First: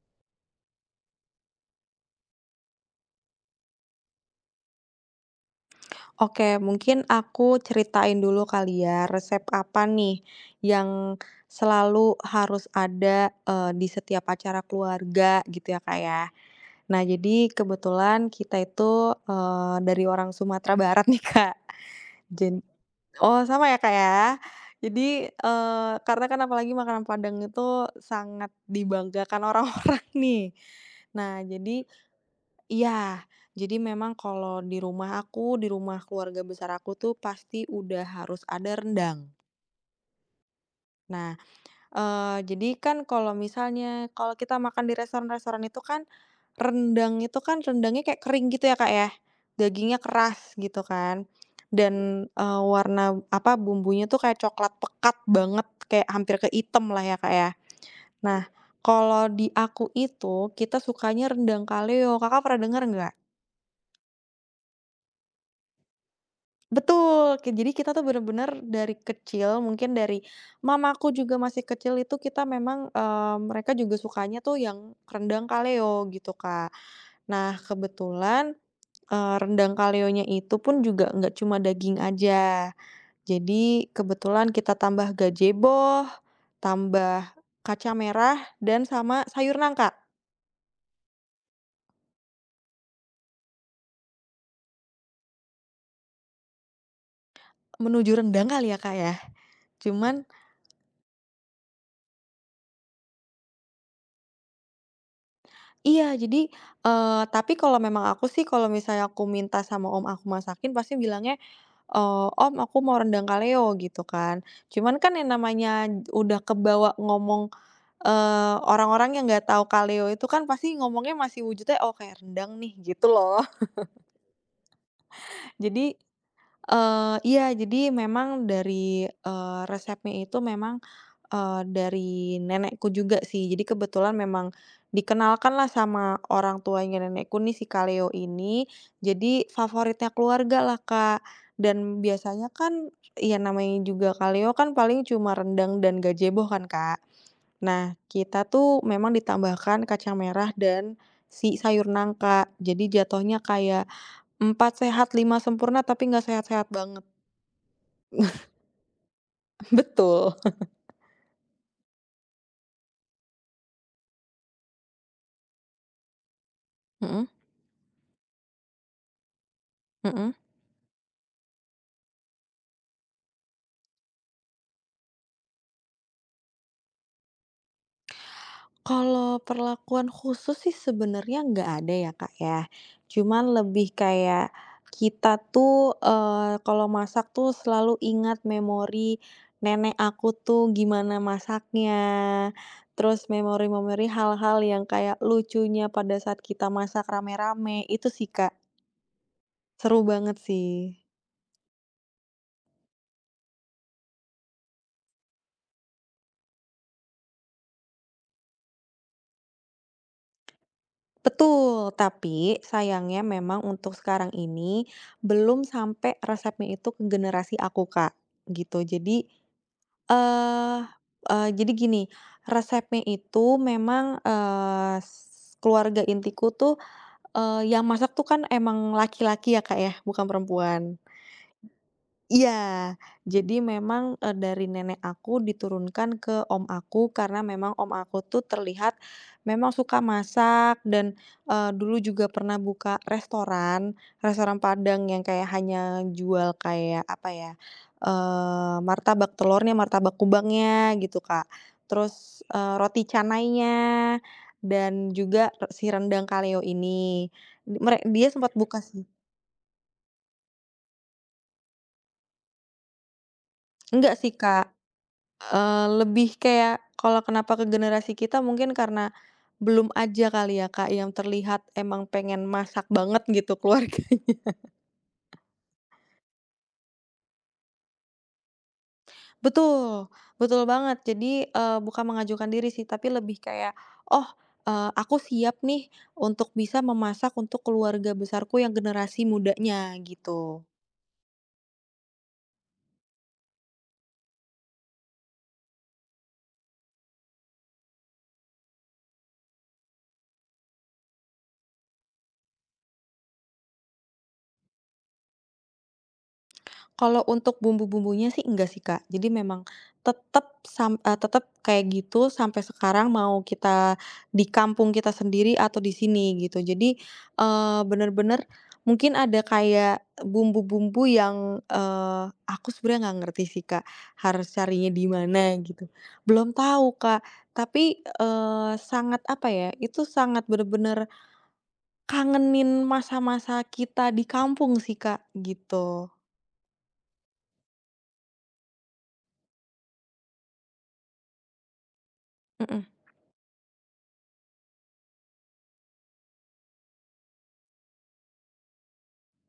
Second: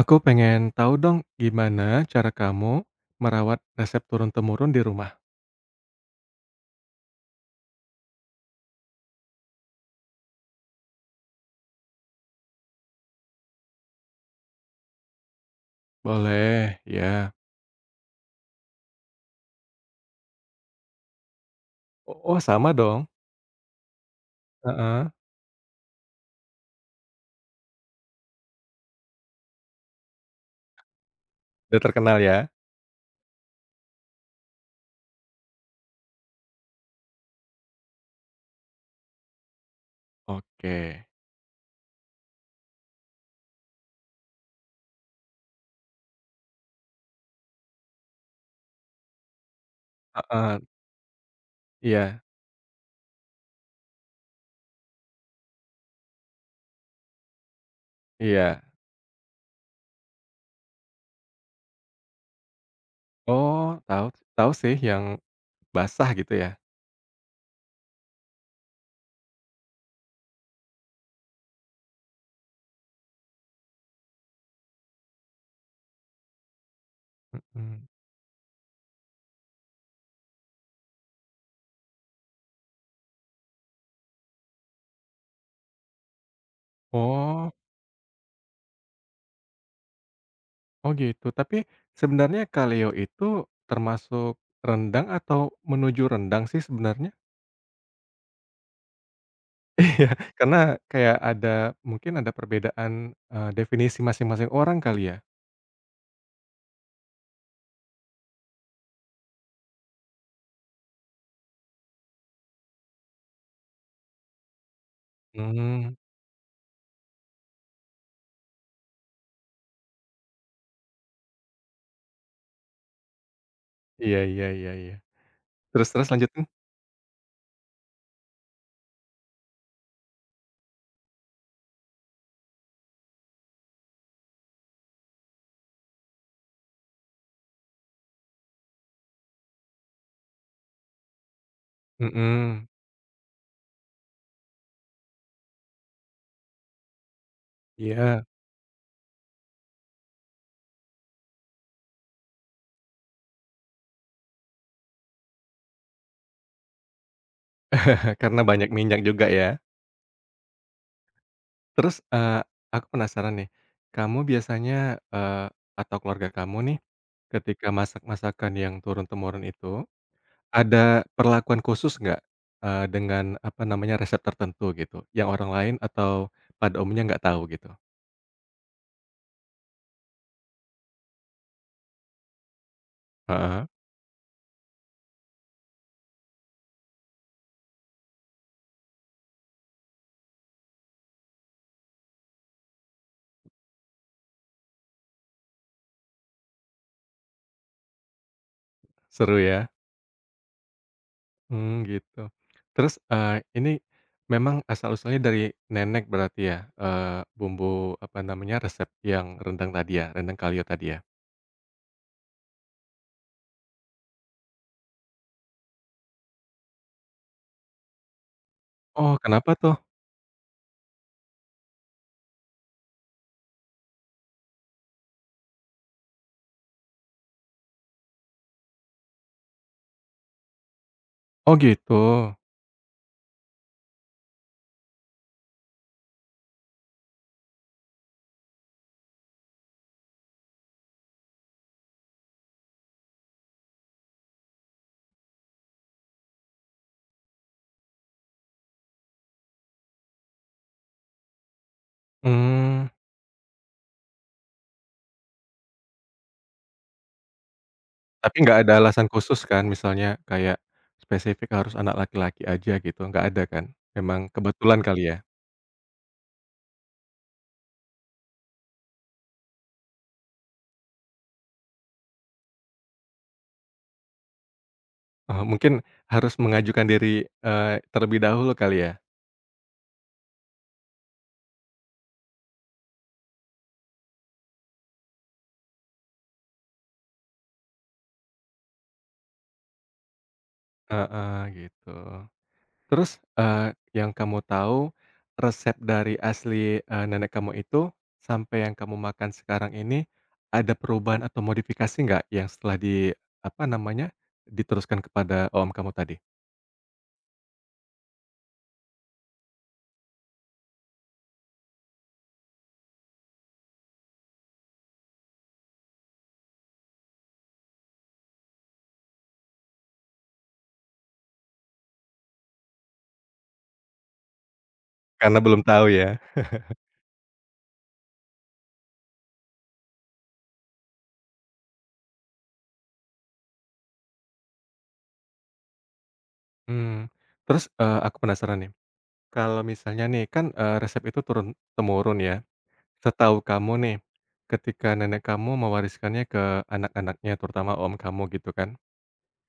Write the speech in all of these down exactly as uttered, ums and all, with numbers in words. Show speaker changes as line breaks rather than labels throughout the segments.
Aku pengen tahu dong gimana cara kamu merawat resep turun-temurun di rumah?
Oke, mungkin aku ceritain dulu kali ya, resep apa nih yang selalu harus ada, eee, di setiap acara keluarga gitu ya, Kak, ya.
Boleh,
Nah,
ya.
jadi kebetulan kita itu, eee, dari orang Sumatera Barat nih, Kak.
O oh
Jen
sama dong?
oh, sama ya, Kak, ya?
Heeh.
Jadi, eee, karena kan apalagi makanan Padang itu sangat dibanggakan orang-orang nih. Nah,
Udah
jadi.
terkenal ya?
Iya, jadi memang kalau di rumah aku, di rumah keluarga besar aku tuh pasti udah harus ada rendang.
Oke.
Nah, eee, jadi kan kalau misalnya kalau kita makan di restoran-restoran itu kan, rendang itu kan rendangnya kayak kering gitu ya, Kak, ya, dagingnya keras
Heeh,
gitu kan,
iya
dan, eee, warna apa, bumbunya tuh kayak coklat pekat banget, kayak hampir ke hitam lah ya, Kak, ya. Nah,
iya.
kalau di aku itu kita sukanya rendang kaleo, Kakak pernah denger nggak?
Oh, tahu tahu sih yang basah gitu ya?
Betul, ki jadi kita tuh bener-bener dari kecil, mungkin dari mamaku juga masih kecil itu kita memang, eee, mereka juga sukanya tuh yang rendang kaleo gitu, Kak. Nah,
Mhm.
kebetulan, eee, rendang kaleonya itu pun juga nggak cuma daging aja. Jadi kebetulan kita tambah gazebo, tambah
Oh
kacang merah, dan sama sayur nangka.
oh gitu. Tapi sebenarnya kaleo itu termasuk rendang atau menuju rendang sih sebenarnya?
Menuju rendang kali ya, Kak, ya?
Iya.
Cuman.
Karena kayak ada mungkin ada perbedaan, eee, definisi masing-masing orang kali ya?
Iya, jadi, eee, tapi kalau memang aku sih, kalau misalnya aku minta sama om aku masakin, pasti bilangnya, eee, "Om, aku mau rendang kaleo," gitu kan. Cuman kan yang namanya
Mmm,
udah kebawa ngomong, eee, orang-orang yang nggak tahu kaleo itu kan pasti ngomongnya masih wujudnya, "Oh, kayak rendang nih," gitu loh.
iya iya iya iya. Terus
Jadi.
terus lanjutin?
Eee, iya, jadi memang dari, eee, resepnya itu memang, eee, dari nenekku juga sih. Jadi kebetulan memang dikenalkan lah sama orang tuanya nenekku nih si kaleo ini, jadi favoritnya keluarga lah Kak. Dan biasanya
Mhm,
kan ya namanya juga kaleo kan paling cuma rendang dan gazebo kan, Kak. Nah,
iya,
kita tuh memang ditambahkan kacang merah dan si sayur nangka. Jadi jatuhnya kayak empat sehat lima sempurna tapi nggak sehat-sehat banget.
karena banyak minyak juga ya.
Betul.
Terus, eee, aku penasaran nih, kamu biasanya, eee, atau keluarga kamu nih,
Mhm,
ketika masak masakan yang turun-temurun itu,
mhm.
ada perlakuan khusus nggak, eee, dengan apa namanya, resep tertentu gitu, yang orang lain atau pada umumnya nggak tahu gitu?
Kalau perlakuan khusus sih sebenarnya nggak ada ya, Kak, ya. Cuman
Heeh,
lebih kayak kita tuh, eee, kalau masak tuh selalu ingat memori nenek aku tuh gimana masaknya, terus memori-memori hal-hal yang kayak lucunya pada saat kita masak rame-rame, itu sih, Kak.
seru ya.
Seru banget sih.
Hmm gitu. Terus, eee, ini memang asal-usulnya dari nenek berarti ya, eee, bumbu apa namanya, resep yang rendang tadi ya, rendang kalio tadi ya?
Betul, tapi sayangnya memang untuk sekarang ini belum sampai resepnya itu ke generasi aku, Kak, gitu.
Oh,
Jadi,
kenapa tuh?
eee eee, jadi gini, resepnya itu memang, eee, s keluarga intiku tuh, eee, yang masak tuh kan emang laki-laki ya, Kak, ya, bukan perempuan.
Oh, gitu.
Iya, jadi memang, eee, dari nenek aku diturunkan ke om aku karena memang om aku tuh terlihat memang suka masak dan, eee, dulu juga pernah buka restoran, restoran Padang yang kayak hanya jual kayak apa ya, eee, martabak telurnya, martabak kubangnya gitu, Kak. Terus, eee,
Hmm,
roti canainya dan juga si rendang kaleo ini. Mere dia
tapi
sempat
nggak ada
buka sih.
alasan khusus kan, misalnya kayak spesifik harus anak laki-laki aja gitu, nggak ada kan?
Enggak sih,
Memang
Kak.
kebetulan kali ya?
Eee, lebih kayak kalau kenapa ke generasi kita mungkin karena belum aja kali ya, Kak, yang terlihat emang pengen masak banget gitu keluarga.
Oh, mungkin harus mengajukan diri, eee, terlebih dahulu kali ya?
Betul, betul banget. Jadi, eee, bukan mengajukan diri sih, tapi lebih kayak, "Oh, eee, aku siap nih untuk bisa memasak untuk keluarga besarku yang generasi mudanya," gitu.
Heeh, gitu. Terus, eee, yang kamu tahu resep dari asli, eee, nenek kamu itu sampai yang kamu makan sekarang ini ada perubahan atau modifikasi nggak yang setelah di apa namanya, diteruskan kepada om kamu tadi?
Kalau untuk bumbu-bumbunya sih enggak sih, Kak. Jadi memang tetep sam eee, tetep kayak gitu sampai sekarang mau kita di kampung kita sendiri atau di sini gitu. Jadi, eee, bener-bener mungkin ada kayak bumbu-bumbu yang, eee, aku sebenarnya nggak ngerti sih, Kak, harus carinya di
Karena
mana
belum tahu
gitu.
ya.
Belum tahu, Kak, tapi, eee, sangat apa ya, itu sangat bener-bener kangenin masa-masa kita di kampung sih, Kak, gitu.
Mmm, terus, eee, aku penasaran nih, kalau misalnya nih kan, eee, resep itu turun-temurun ya.
Mhm.
Setahu kamu nih, ketika nenek kamu mewariskannya ke anak-anaknya terutama om kamu gitu kan,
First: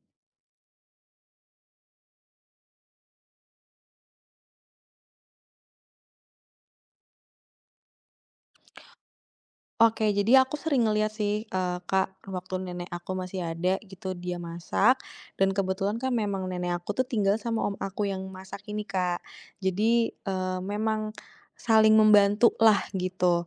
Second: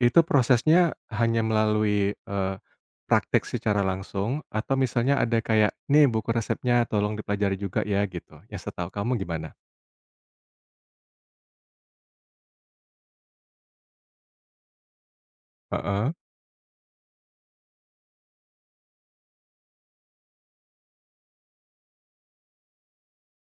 itu prosesnya hanya melalui, eee, praktek secara langsung atau misalnya ada kayak, "Nih buku resepnya tolong dipelajari juga ya," gitu. Yang setahu kamu gimana?
Oke, jadi aku sering ngeliat sih, eee, Kak, waktu nenek aku masih ada gitu dia masak, dan kebetulan kan
Heeh.
memang nenek aku tuh tinggal sama om aku yang masak ini, Kak. Jadi, eee, memang saling membantu lah gitu.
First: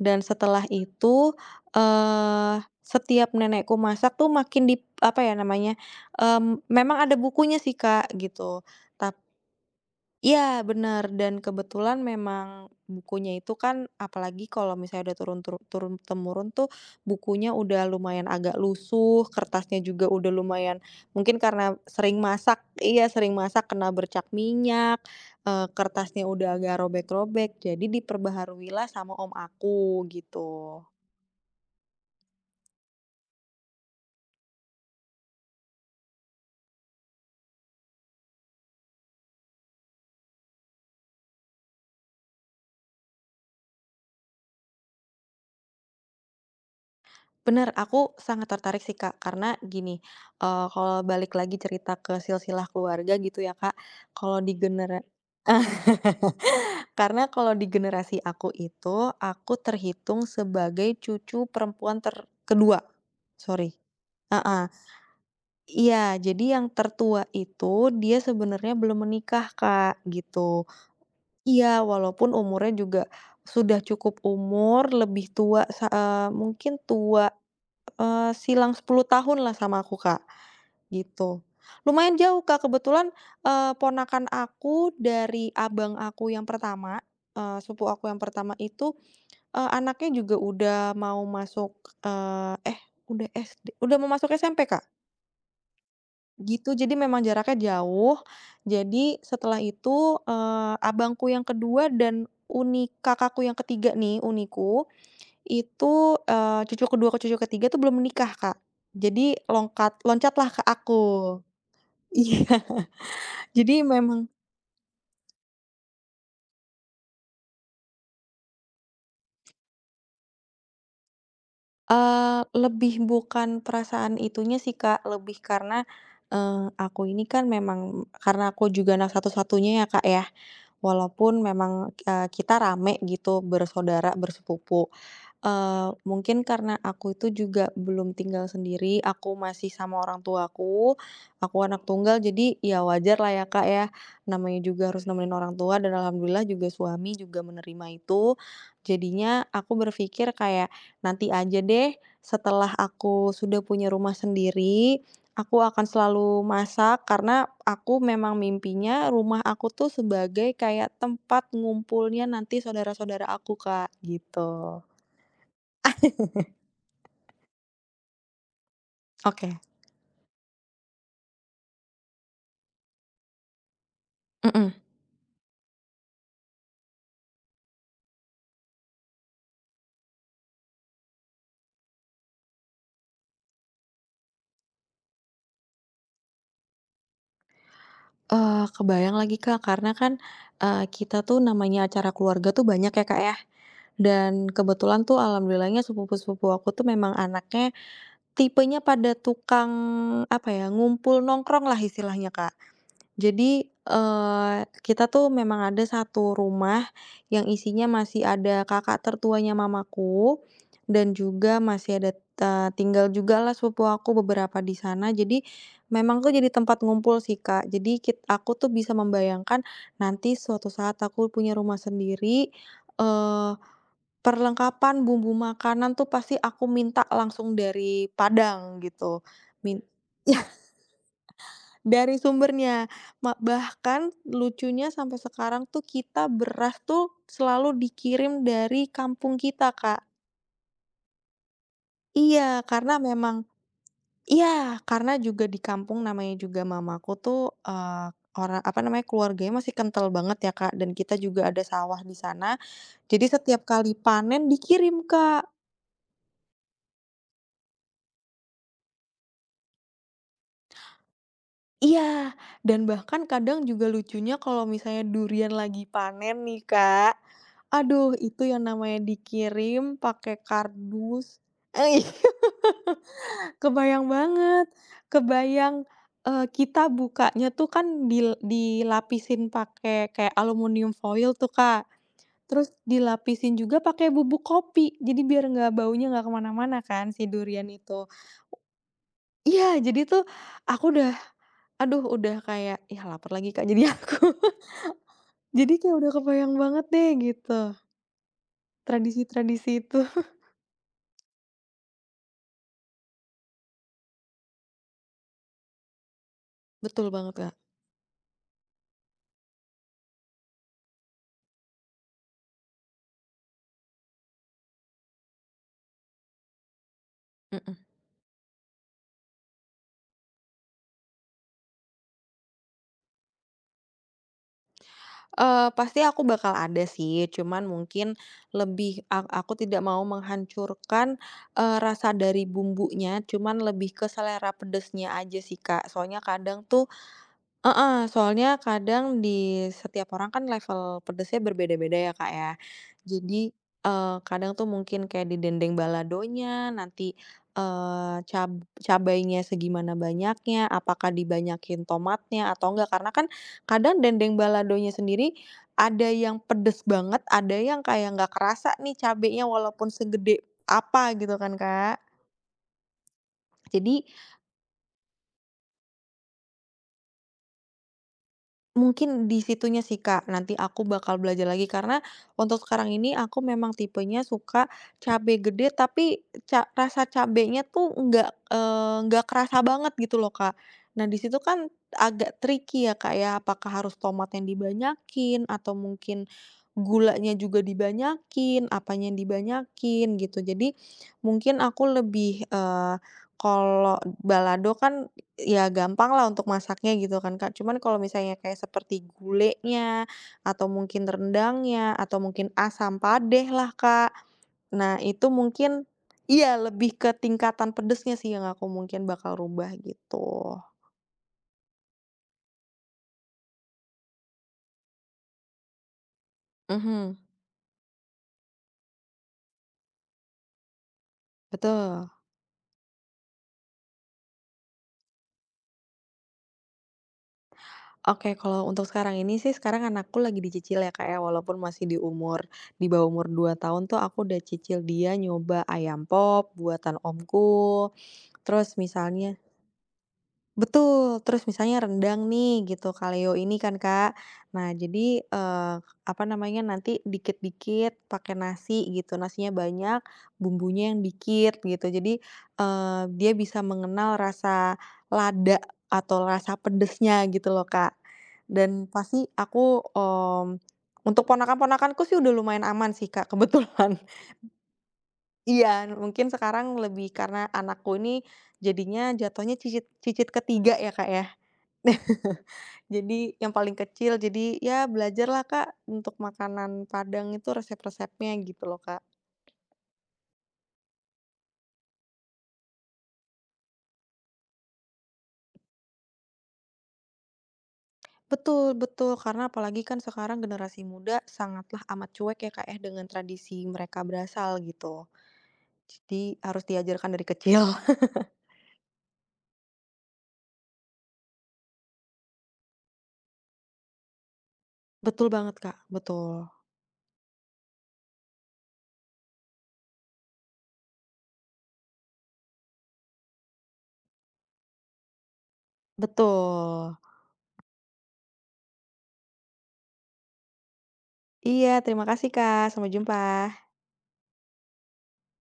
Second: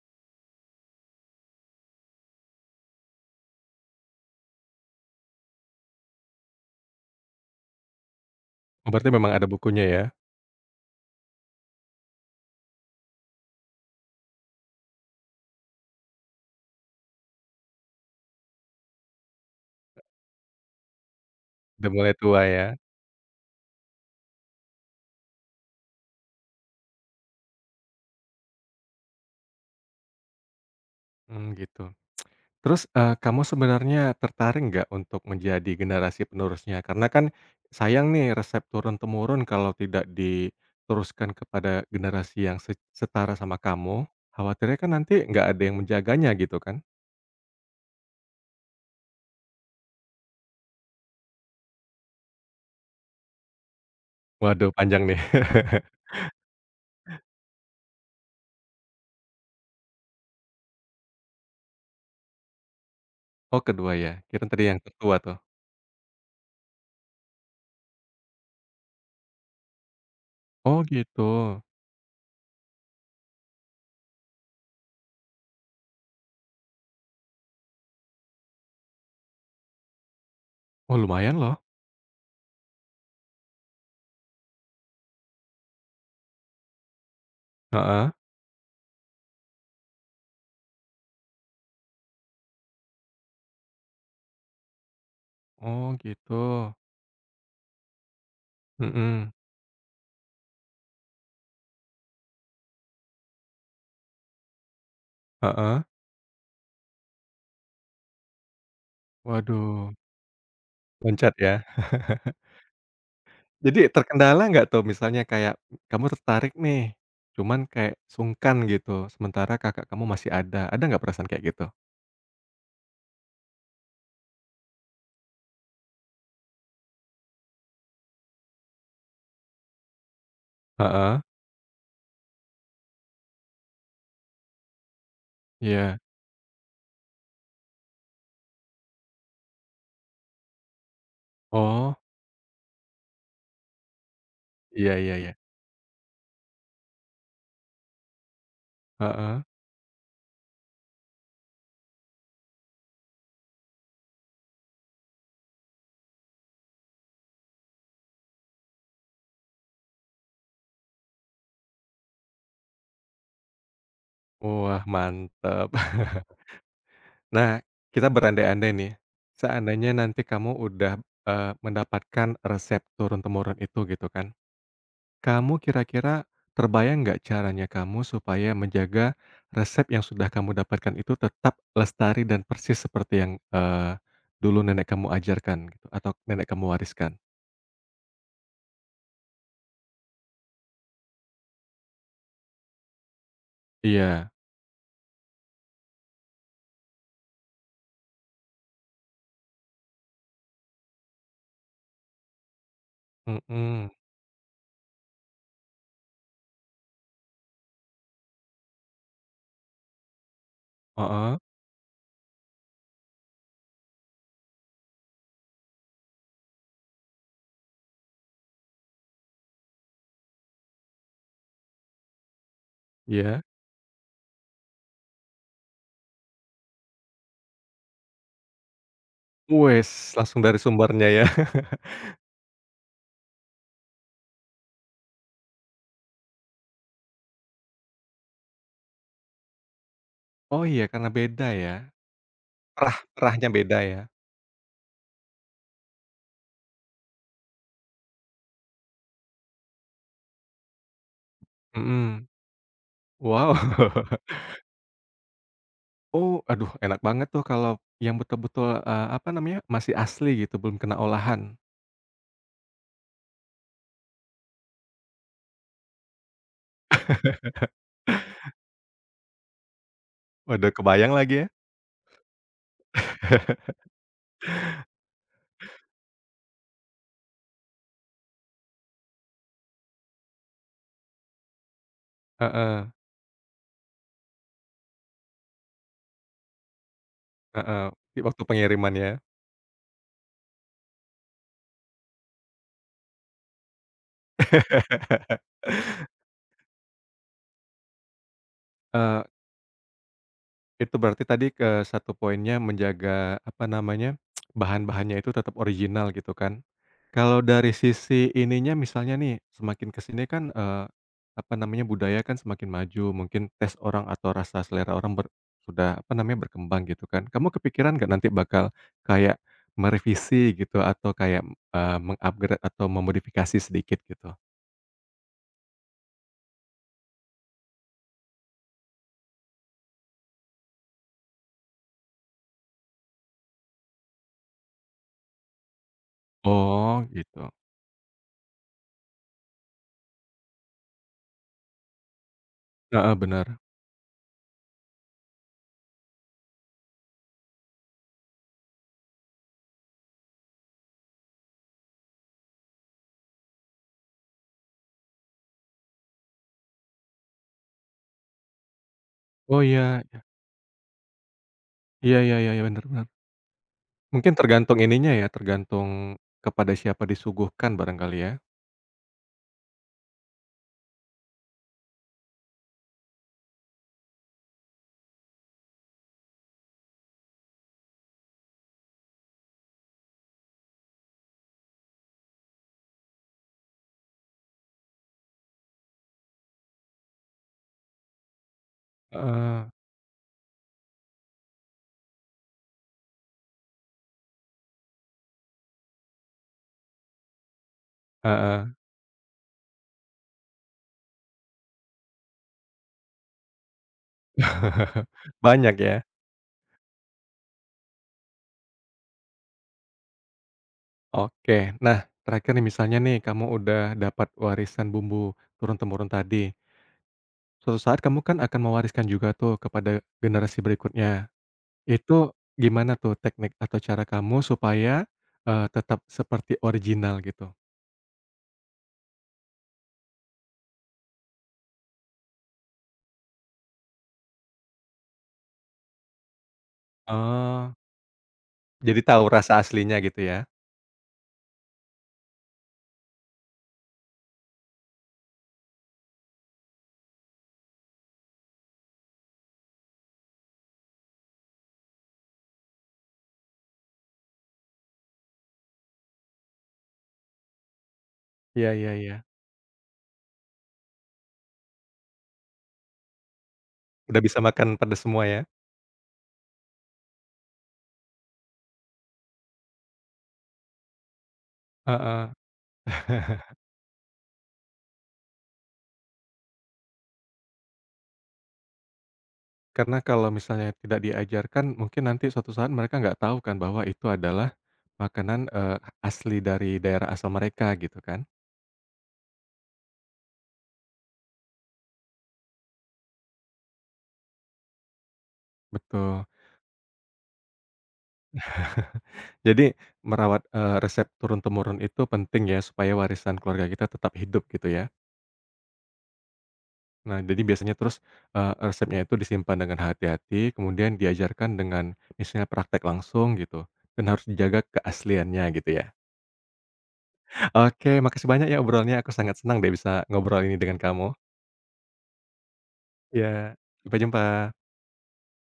Dan setelah itu, eee, setiap nenekku masak tuh makin di apa ya namanya, mmm, memang ada bukunya sih, Kak, gitu.
Oh berarti memang ada bukunya ya?
Iya benar dan kebetulan memang bukunya itu kan apalagi kalau misalnya udah turun tur turun temurun tuh bukunya udah lumayan agak lusuh, kertasnya juga udah lumayan mungkin karena
Udah mulai
sering
tua
masak
ya?
iya sering masak kena bercak minyak, eee, kertasnya udah agak robek-robek jadi diperbaharuilah sama om aku gitu.
Mmm, gitu. Terus, eee, kamu sebenarnya tertarik nggak untuk menjadi generasi penerusnya? Karena kan sayang nih resep turun-temurun kalau tidak diteruskan kepada generasi yang se setara sama kamu, khawatirnya kan nanti nggak ada yang menjaganya gitu kan?
Bener, aku sangat tertarik sih Kak karena gini, eee, kalau balik lagi cerita ke silsilah keluarga gitu ya Kak, kalau di
Waduh
genera
panjang nih.
Karena kalau di generasi aku itu, aku terhitung sebagai cucu perempuan ter kedua,
Oh
sorry.
kedua ya? Kirain tadi
Heeh.
yang tertua tuh.
Iya, jadi yang tertua itu dia sebenarnya belum menikah, Kak, gitu.
Oh gitu.
Iya, walaupun umurnya juga sudah cukup umur, lebih tua sa eee, mungkin tua, eee, silang sepuluh tahun lah sama aku, Kak,
Oh lumayan
gitu.
loh.
Lumayan jauh, Kak, kebetulan, eee, ponakan aku dari abang aku yang pertama, eee, sepupu aku
Heeh.
yang pertama itu. Eee, anaknya juga udah mau masuk, eee, eh, udah S D udah mau masuk S M P, Kak,
Oh gitu.
gitu. Jadi memang jaraknya jauh. Jadi
Mhm.
setelah itu, eee, abangku yang kedua dan uni kakakku yang ketiga nih, uniku,
Heeh.
itu, eee, cucu kedua ke cucu ketiga tuh belum menikah, Kak. Jadi
Waduh,
longkat loncatlah ke
loncat
aku.
ya.
Iya,
Jadi
jadi memang.
terkendala nggak tuh misalnya kayak kamu tertarik nih, cuman kayak sungkan gitu, sementara kakak kamu masih ada. Ada nggak perasaan kayak gitu?
Eee, lebih bukan perasaan itunya sih, Kak, lebih karena, eee, aku ini kan memang karena aku juga anak satu-satunya ya, Kak, ya,
Heeh.
walaupun memang, eee, kita rame gitu bersaudara, bersepupu. Eee,
Iya.
mungkin karena aku itu juga belum tinggal sendiri, aku masih sama orang tuaku, aku anak
Oh.
tunggal jadi ya wajar lah ya, Kak, ya, namanya juga
Iya
harus
iya iya.
nemenin orang tua dan alhamdulillah juga suami juga menerima itu.
Heeh.
Jadinya aku berpikir kayak, nanti aja deh setelah aku sudah punya rumah sendiri, aku akan selalu masak karena aku memang mimpinya rumah aku tuh sebagai kayak tempat ngumpulnya nanti saudara-saudara aku, Kak, gitu.
Wah mantap. Nah, kita berandai-andai nih,
Oke.
seandainya nanti kamu udah, eee, mendapatkan resep turun-temurun itu gitu kan,
Mhm.
kamu kira-kira terbayang nggak caranya kamu supaya menjaga resep yang sudah kamu dapatkan itu tetap lestari dan persis seperti yang, eee, dulu nenek kamu ajarkan gitu atau nenek kamu wariskan?
Eee, kebayang lagi, Kak, karena kan, eee, kita tuh namanya acara keluarga tuh banyak ya, Kak, ya,
Iya,
dan kebetulan tuh alhamdulillahnya sepupu-sepupu aku tuh memang anaknya tipenya pada tukang, apa ya, ngumpul nongkrong lah istilahnya, Kak. Jadi,
mhm,
eee, kita tuh memang ada satu rumah yang isinya masih ada kakak tertuanya mamaku, dan
heeh,
juga masih ada, eee, tinggal juga lah sepupu aku beberapa di sana. Jadi, memang tuh jadi tempat ngumpul sih, Kak. Jadi kit aku tuh bisa membayangkan nanti suatu saat aku punya rumah sendiri,
iya.
eee, perlengkapan bumbu makanan tuh pasti aku minta langsung dari Padang gitu. Min
Wes, langsung dari sumbernya ya.
Dari sumbernya, ma bahkan lucunya sampai sekarang tuh kita beras tuh selalu dikirim dari kampung kita, Kak.
Oh iya, karena beda ya?
Iya, karena
Rah
memang.
rahnya beda ya?
Iya, karena juga di kampung namanya juga mamaku tuh, eee, orang apa namanya, keluarganya masih kental banget ya, Kak, dan kita juga ada sawah di
Mhm,
sana. Jadi
wow.
setiap kali panen dikirim, Kak.
Oh, aduh enak banget tuh kalau yang betul-betul, eee, apa namanya, masih asli gitu, belum kena olahan.
Iya, dan bahkan kadang juga lucunya kalau misalnya durian lagi panen nih, Kak, aduh itu yang namanya dikirim pakai
Waduh, kebayang
kardus.
lagi ya.
Eh, iya, kebayang banget, kebayang, eee, kita bukanya tuh kan dil dilapisin pakai kayak aluminium foil tuh, Kak, terus
Heeh
dilapisin juga pakai bubuk kopi, jadi biar nggak baunya nggak kemana-mana kan si durian
heeh,
itu.
di waktu pengiriman ya.
Iya, jadi tuh aku udah aduh udah kayak, "Yah, lapar lagi, Kak," jadi aku. Jadi kayak udah kebayang banget deh gitu,
Eee
tradisi-tradisi itu.
Itu berarti tadi ke satu poinnya menjaga, apa namanya, bahan-bahannya itu tetap original gitu kan.
Betul banget,
Kalau
Kak.
dari sisi ininya misalnya nih, semakin kesini kan, eee, apa namanya, budaya kan semakin maju, mungkin tes orang atau rasa selera orang ber sudah, apa namanya, berkembang gitu kan. Kamu
Mhm.
kepikiran nggak nanti bakal kayak merevisi gitu atau kayak, eee, meng atau memodifikasi sedikit gitu?
Eee, pasti aku bakal ada sih, cuman mungkin lebih ak aku tidak mau menghancurkan, eee, rasa dari bumbunya, cuman lebih ke selera pedasnya aja sih, Kak. Soalnya kadang tuh.
Oh gitu,
Heeh. Soalnya kadang di setiap orang kan level pedesnya berbeda-beda ya, Kak, ya.
heeh, benar.
Jadi, eee, kadang tuh mungkin kayak di dendeng baladonya, nanti, eee, cab cabainya segimana banyaknya, apakah dibanyakin tomatnya atau enggak. Karena kan kadang dendeng baladonya sendiri ada yang pedes banget, ada yang kayak nggak kerasa nih cabenya
Oh
walaupun
iya,
segede apa gitu kan, Kak.
iya iya iya iya, benar bener.
Jadi.
Mungkin tergantung ininya ya, tergantung kepada siapa disuguhkan barangkali ya?
Mungkin di situnya sih, Kak, nanti aku bakal belajar lagi karena untuk sekarang ini aku memang tipenya suka cabe gede tapi ca rasa cabenya tuh nggak, eee, nggak kerasa banget gitu loh, Kak. Nah di situ kan agak tricky ya, Kak, ya, apakah harus tomat yang dibanyakin atau mungkin gulanya juga dibanyakin, apanya yang
Heeh,
dibanyakin gitu. Jadi mungkin aku lebih, eee, kalau balado kan. Ya gampang lah untuk masaknya gitu kan Kak, cuman kalau misalnya kayak
heeh,
seperti gulenya, atau mungkin rendangnya, atau mungkin asam padeh lah Kak. Nah itu
banyak
mungkin
ya?
iya lebih ke tingkatan pedesnya sih yang aku mungkin bakal rubah gitu.
Oke. Nah, terakhir nih misalnya nih kamu udah dapat warisan bumbu turun-temurun tadi,
Mhm,
suatu saat kamu kan akan mewariskan juga tuh kepada generasi berikutnya.
betul.
Itu gimana tuh teknik atau cara kamu supaya, eee, tetap seperti original gitu?
Oke kalau untuk sekarang ini sih sekarang anakku lagi dicicil ya Kak ya walaupun masih di umur di bawah umur dua tahun tuh aku udah cicil dia nyoba ayam pop buatan
Oh,
omku, terus
jadi tahu
misalnya.
rasa aslinya gitu ya?
Betul, terus misalnya rendang nih gitu, kaleo ini kan Kak. Nah jadi, eee, apa namanya, nanti dikit-dikit pakai nasi gitu, nasinya banyak, bumbunya yang dikit gitu. Jadi, eee, dia bisa mengenal rasa lada atau rasa pedesnya gitu loh Kak.
Iya
Dan
iya iya.
pasti aku, mmm, untuk ponakan-ponakanku sih udah lumayan aman sih Kak kebetulan.
Udah bisa makan pedes semua ya?
Iya, mungkin sekarang lebih karena anakku ini jadinya jatuhnya cicit cicit ketiga ya Kak ya.
Heeh.
Jadi yang paling kecil, jadi ya belajarlah, Kak, untuk makanan Padang itu resep-resepnya gitu loh, Kak.
Karena kalau misalnya tidak diajarkan, mungkin nanti suatu saat mereka nggak tahu kan bahwa itu adalah makanan, eee, asli dari daerah asal mereka gitu kan.
Betul, betul, karena apalagi kan sekarang generasi muda sangatlah amat cuek ya, Kak, ya, dengan tradisi mereka berasal gitu.
Betul.
Jadi harus diajarkan dari kecil.
Jadi merawat, eee, resep turun-temurun itu penting ya supaya warisan keluarga kita tetap hidup gitu ya.
Betul banget, Kak, betul.
Nah jadi biasanya terus, eee, resepnya itu disimpan dengan hati-hati, kemudian diajarkan dengan misalnya praktek langsung gitu, dan harus dijaga keasliannya gitu ya.
Betul.
Oke, makasih banyak ya obrolannya, aku sangat senang deh bisa ngobrol ini dengan kamu.
Iya, terima kasih, Kak, sampai jumpa.
Ya, sampai jumpa.